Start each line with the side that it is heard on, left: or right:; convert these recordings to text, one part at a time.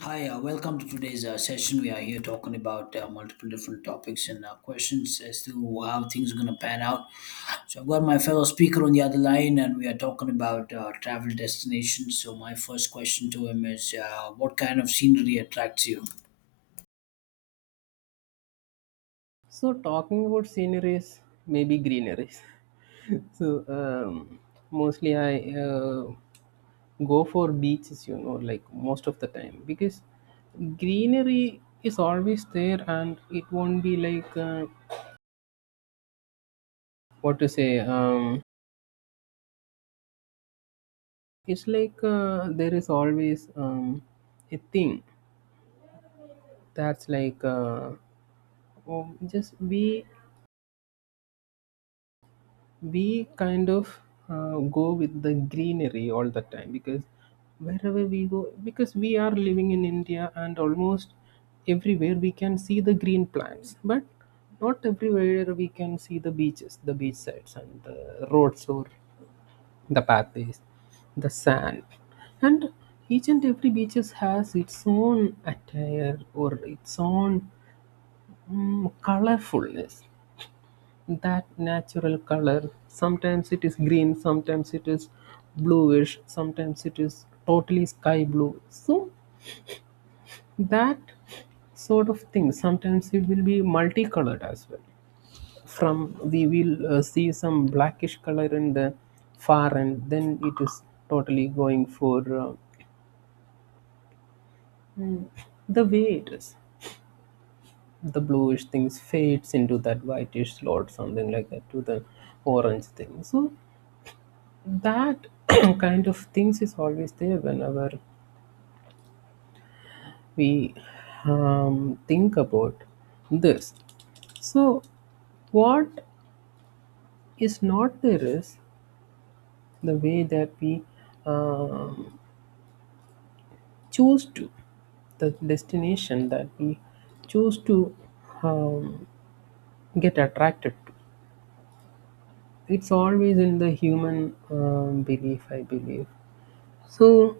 left: Hi, welcome to today's session. We are here talking about multiple different topics and questions as to how things are going to pan out. So, I've got my fellow speaker on the other line, and we are talking about travel destinations. So, my first question to him is, what kind of scenery attracts you?
right: So talking about sceneries, maybe greeneries. so um, mostly I go for beaches, you know, like most of the time because greenery is always there and it won't be like what to say. It's like there is always a thing that's like oh, just we kind of go with the greenery all the time because wherever we go because we are living in india and almost everywhere we can see the green plants but not everywhere we can see the beaches the beach sides and the roads or the pathways the sand and each and every beaches has its own attire or its own colorfulness, that natural color. Sometimes it is green, sometimes it is bluish, sometimes it is totally sky blue. So that sort of thing. Sometimes it will be multicolored as well. From we will see some blackish color in the far end, then it is totally going for mm, the way it is. The bluish things fades into that whitish slot, something like that, to the orange thing. So that kind of things is always there whenever we think about this, so what is not there is the way that we um, choose to, the destination that we choose to um, get attracted to. It's always in the human belief, I believe. So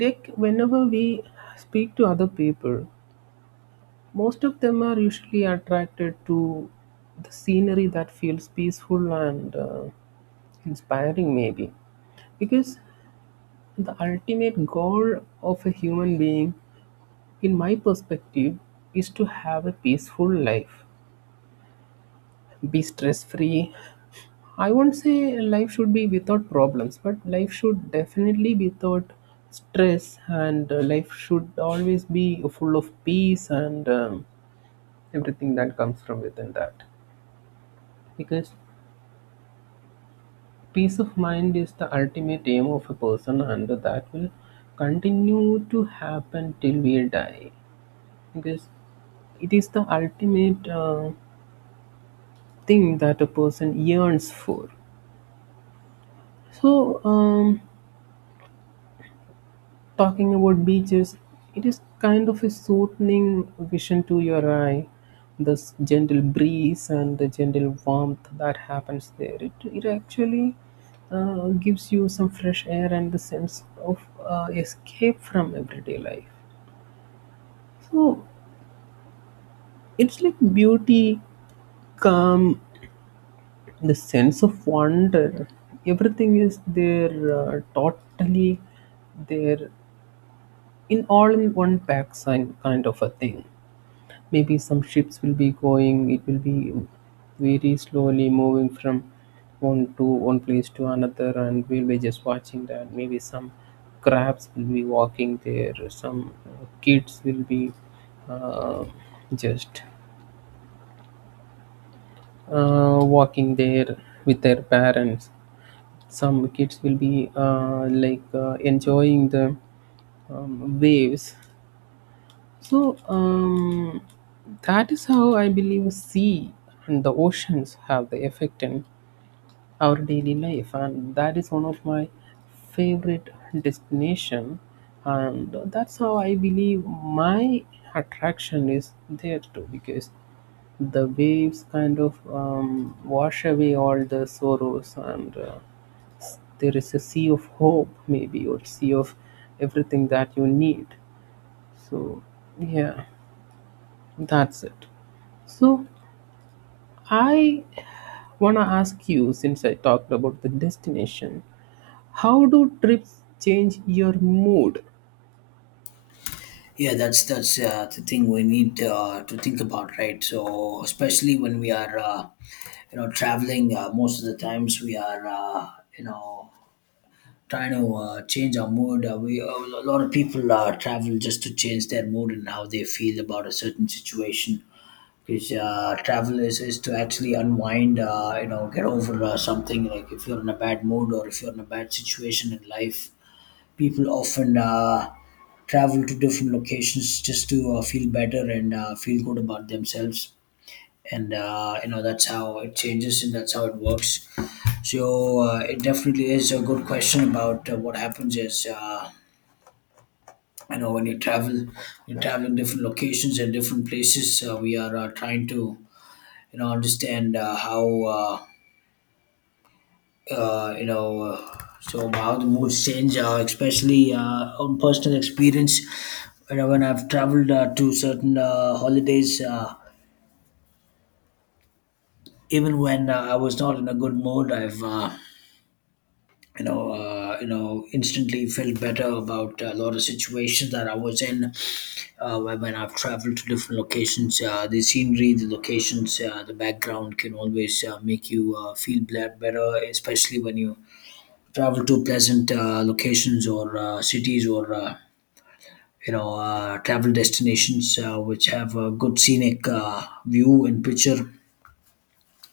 right: like whenever we speak to other people, most of them are usually attracted to the scenery that feels peaceful and inspiring, maybe. Because the ultimate goal of a human being, in my perspective, is to have a peaceful life, be stress free. I won't say life should be without problems, but life should definitely be without stress, and life should always be full of peace and everything that comes from within that, because peace of mind is the ultimate aim of a person, and that will continue to happen till we die. Because it is the ultimate thing that a person yearns for. So, um, Talking about beaches, it is kind of a soothing vision to your eye. This gentle breeze and the gentle warmth that happens there, it actually gives you some fresh air and the sense of escape from everyday life. So it's like beauty, calm, the sense of wonder. Everything is there, totally there, in all in one pack, sign kind of a thing. Maybe some ships will be going, it will be very slowly moving from one to one place to another and we'll be just watching that. Maybe some crabs will be walking there, some kids will be uh, just walking there with their parents. Some kids will be enjoying the waves. So um, that is how I believe sea and the oceans have the effect in our daily life, and that is one of my favorite destination, and that's how I believe my attraction is there too because the waves kind of wash away all the sorrows. There is a sea of hope maybe, or sea of everything that you need. So yeah, that's it. So, I want to ask you, since I talked about the destination, how do trips change your mood?
left: Yeah, that's the thing we need to think about, right? So, especially when we are, traveling, most of the times we are, you know trying to change our mood. We A lot of people travel just to change their mood and how they feel about a certain situation. Because travel is to actually unwind, get over something. Like if you're in a bad mood or if you're in a bad situation in life, people often travel to different locations just to feel better and feel good about themselves and that's how it changes and that's how it works. So it definitely is a good question about what happens is when you travel, you travel in different locations and different places. We are trying to understand how, uh, so how the moods change, especially on personal experience. When I've traveled to certain holidays, even when I was not in a good mood, I've instantly felt better about a lot of situations that I was in when I've traveled to different locations. The scenery, the locations, the background can always make you feel better, especially when you travel to pleasant locations or cities or travel destinations which have a good scenic view and picture,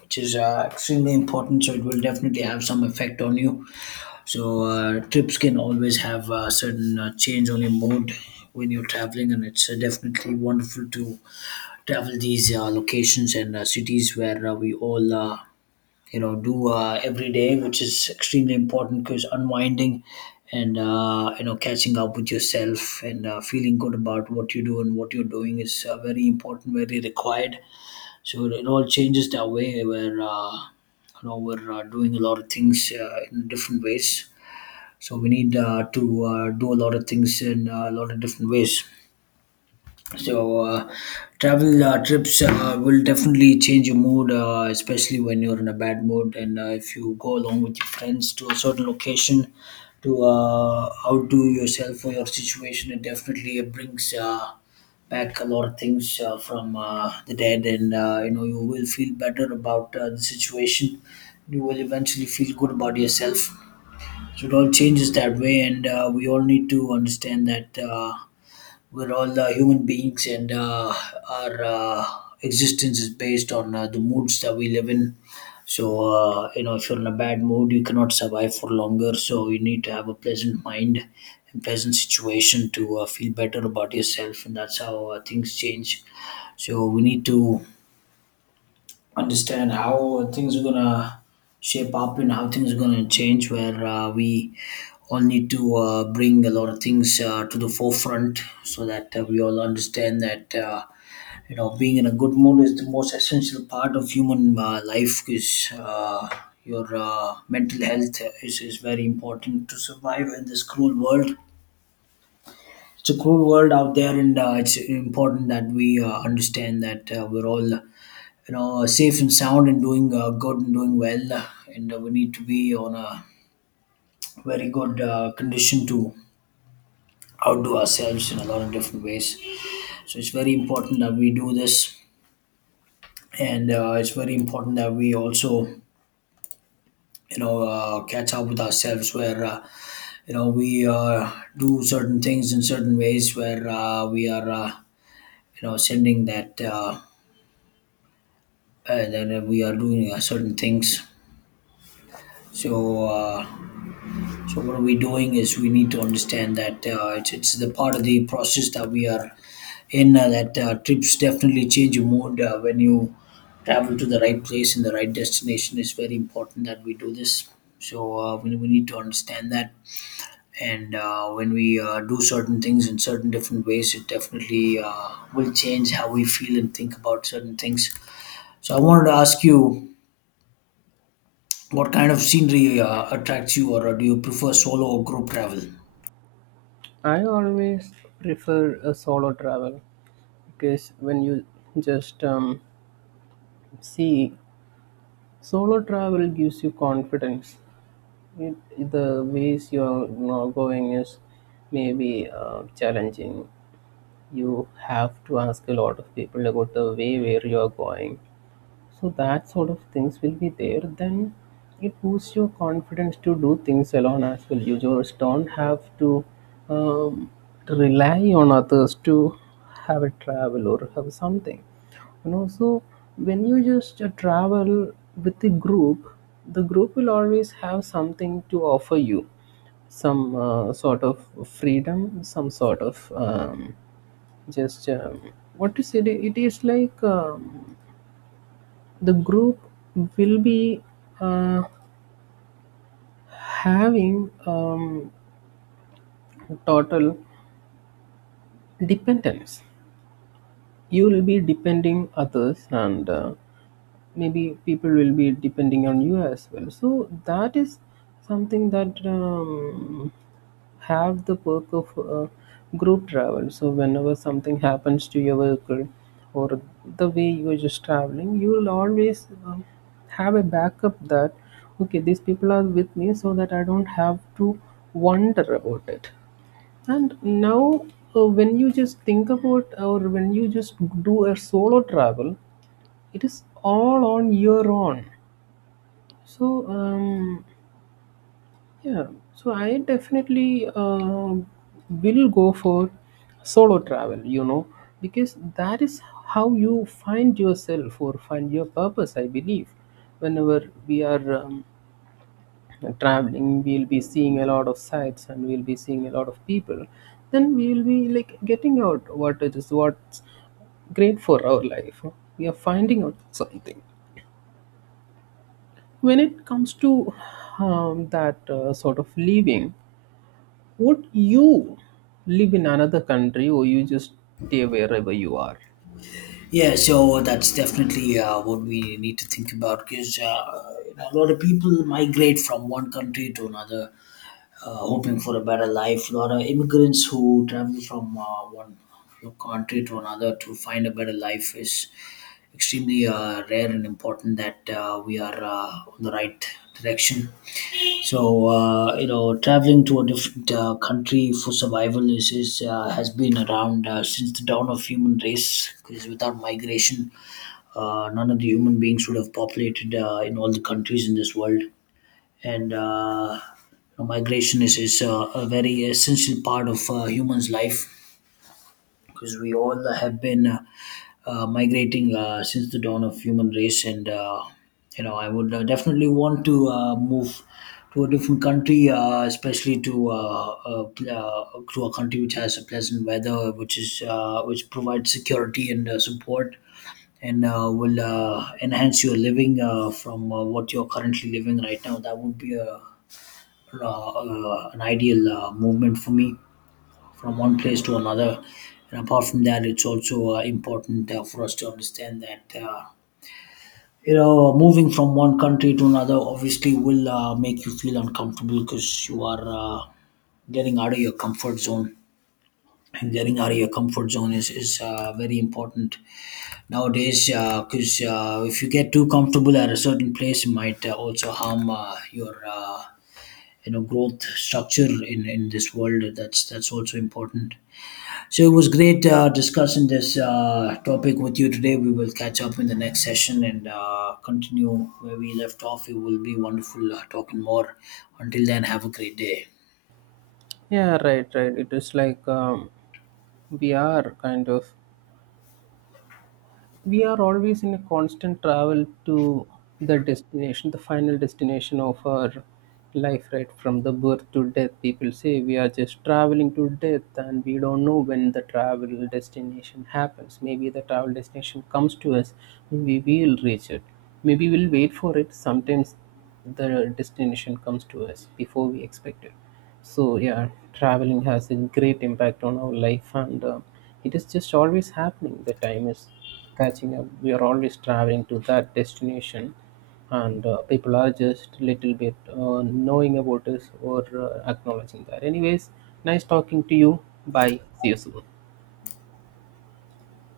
left: which is extremely important. So it will definitely have some effect on you. So trips can always have a certain change on your mood when you're traveling, and it's definitely wonderful to travel these locations and cities where we all, do every day, which is extremely important because unwinding and catching up with yourself and feeling good about what you do and what you're doing is very important, very required. So it all changes that way. Where we're doing a lot of things in different ways, so we need to do a lot of things in a lot of different ways. So travel trips will definitely change your mood, especially when you're in a bad mood. And if you go along with your friends to a certain location to outdo yourself or your situation, it definitely brings back a lot of things from the dead. And you will feel better about the situation. You will eventually feel good about yourself, so it all changes that way. And we all need to understand that we're all human beings, and our existence is based on the moods that we live in. So if you're in a bad mood, you cannot survive for longer. So you need to have a pleasant mind and pleasant situation to feel better about yourself, and that's how things change. So we need to understand how things are gonna shape up and how things are gonna change. Where we all need to bring a lot of things to the forefront, so that we all understand that being in a good mood is the most essential part of human life. Because your mental health is very important to survive in this cruel world. It's a cruel world out there, and it's important that we understand that we're all safe and sound and doing good and doing well, and we need to be on a very good condition to outdo ourselves in a lot of different ways. So it's very important that we do this, and it's very important that we also catch up with ourselves where we do certain things in certain ways where we are you know sending that that we are doing certain things. So uh, So what are we doing is we need to understand that it's the part of the process that we are in, that trips definitely change your mood when you travel to the right place and the right destination. It's very important that we do this. So we need to understand that. And when we do certain things in certain different ways, it definitely will change how we feel and think about certain things. So I wanted to ask you, what kind of scenery attracts you, or do you prefer solo or group travel?
right: I always prefer a solo travel because when you just see, solo travel gives you confidence. It, the ways you're, you know, going is maybe challenging. You have to ask a lot of people about the way where you are going. So that sort of things will be there. Then it boosts your confidence to do things alone as well. You just don't have to um, rely on others to have a travel or have something. And also, when you just travel with the group will always have something to offer you, some sort of freedom, some sort of just what to say. It is like the group will be uh, having total dependence. You will be depending others, and maybe people will be depending on you as well. So that is something that have the perk of group travel. So whenever something happens to your vehicle or the way you are just traveling, you will always have a backup that okay, these people are with me so that I don't have to wonder about it. And now, when you just think about, or when you just do a solo travel, it is all on your own. So um, yeah, so I definitely will go for solo travel, you know, because that is how you find yourself or find your purpose, I believe. Whenever we are traveling, we'll be seeing a lot of sights and we'll be seeing a lot of people. Then we'll be like getting out what it is, what's great for our life. We are finding out something. When it comes to that sort of living, would you live in another country, or you just stay wherever you are?
left: Yeah, so that's definitely what we need to think about, because a lot of people migrate from one country to another, hoping for a better life. A lot of immigrants who travel from one country to another to find a better life is extremely rare and important, that we are on the right direction. So traveling to a different country for survival is, has been around since the dawn of human race. Because without migration, none of the human beings would have populated in all the countries in this world. And migration is a very essential part of humans' life, because we all have been migrating since the dawn of human race. And I would definitely want to move to a different country, especially to a country which has a pleasant weather, which is which provides security and support, and will enhance your living from what you're currently living right now. That would be a, an ideal movement for me from one place to another. And apart from that, it's also important for us to understand that moving from one country to another obviously will make you feel uncomfortable, because you are getting out of your comfort zone. And getting out of your comfort zone is very important nowadays, because 'cause if you get too comfortable at a certain place, it might also harm your growth structure in this world. That's also important. So it was great discussing this topic with you today. We will catch up in the next session and continue where we left off. It will be wonderful talking more. Until then, have a great day.
right: Yeah, right, right. It is like we are kind of we are always in a constant travel to the destination, the final destination of our life, right? From the birth to death, people say we are just traveling to death and we don't know when the travel destination happens. Maybe the travel destination comes to us, maybe we'll reach it, maybe we'll wait for it. Sometimes the destination comes to us before we expect it. So, yeah, traveling has a great impact on our life and it is just always happening. The time is catching up. We are always traveling to that destination, and people are just little bit knowing about us or acknowledging that. Anyways, nice talking to you. Bye. See you soon.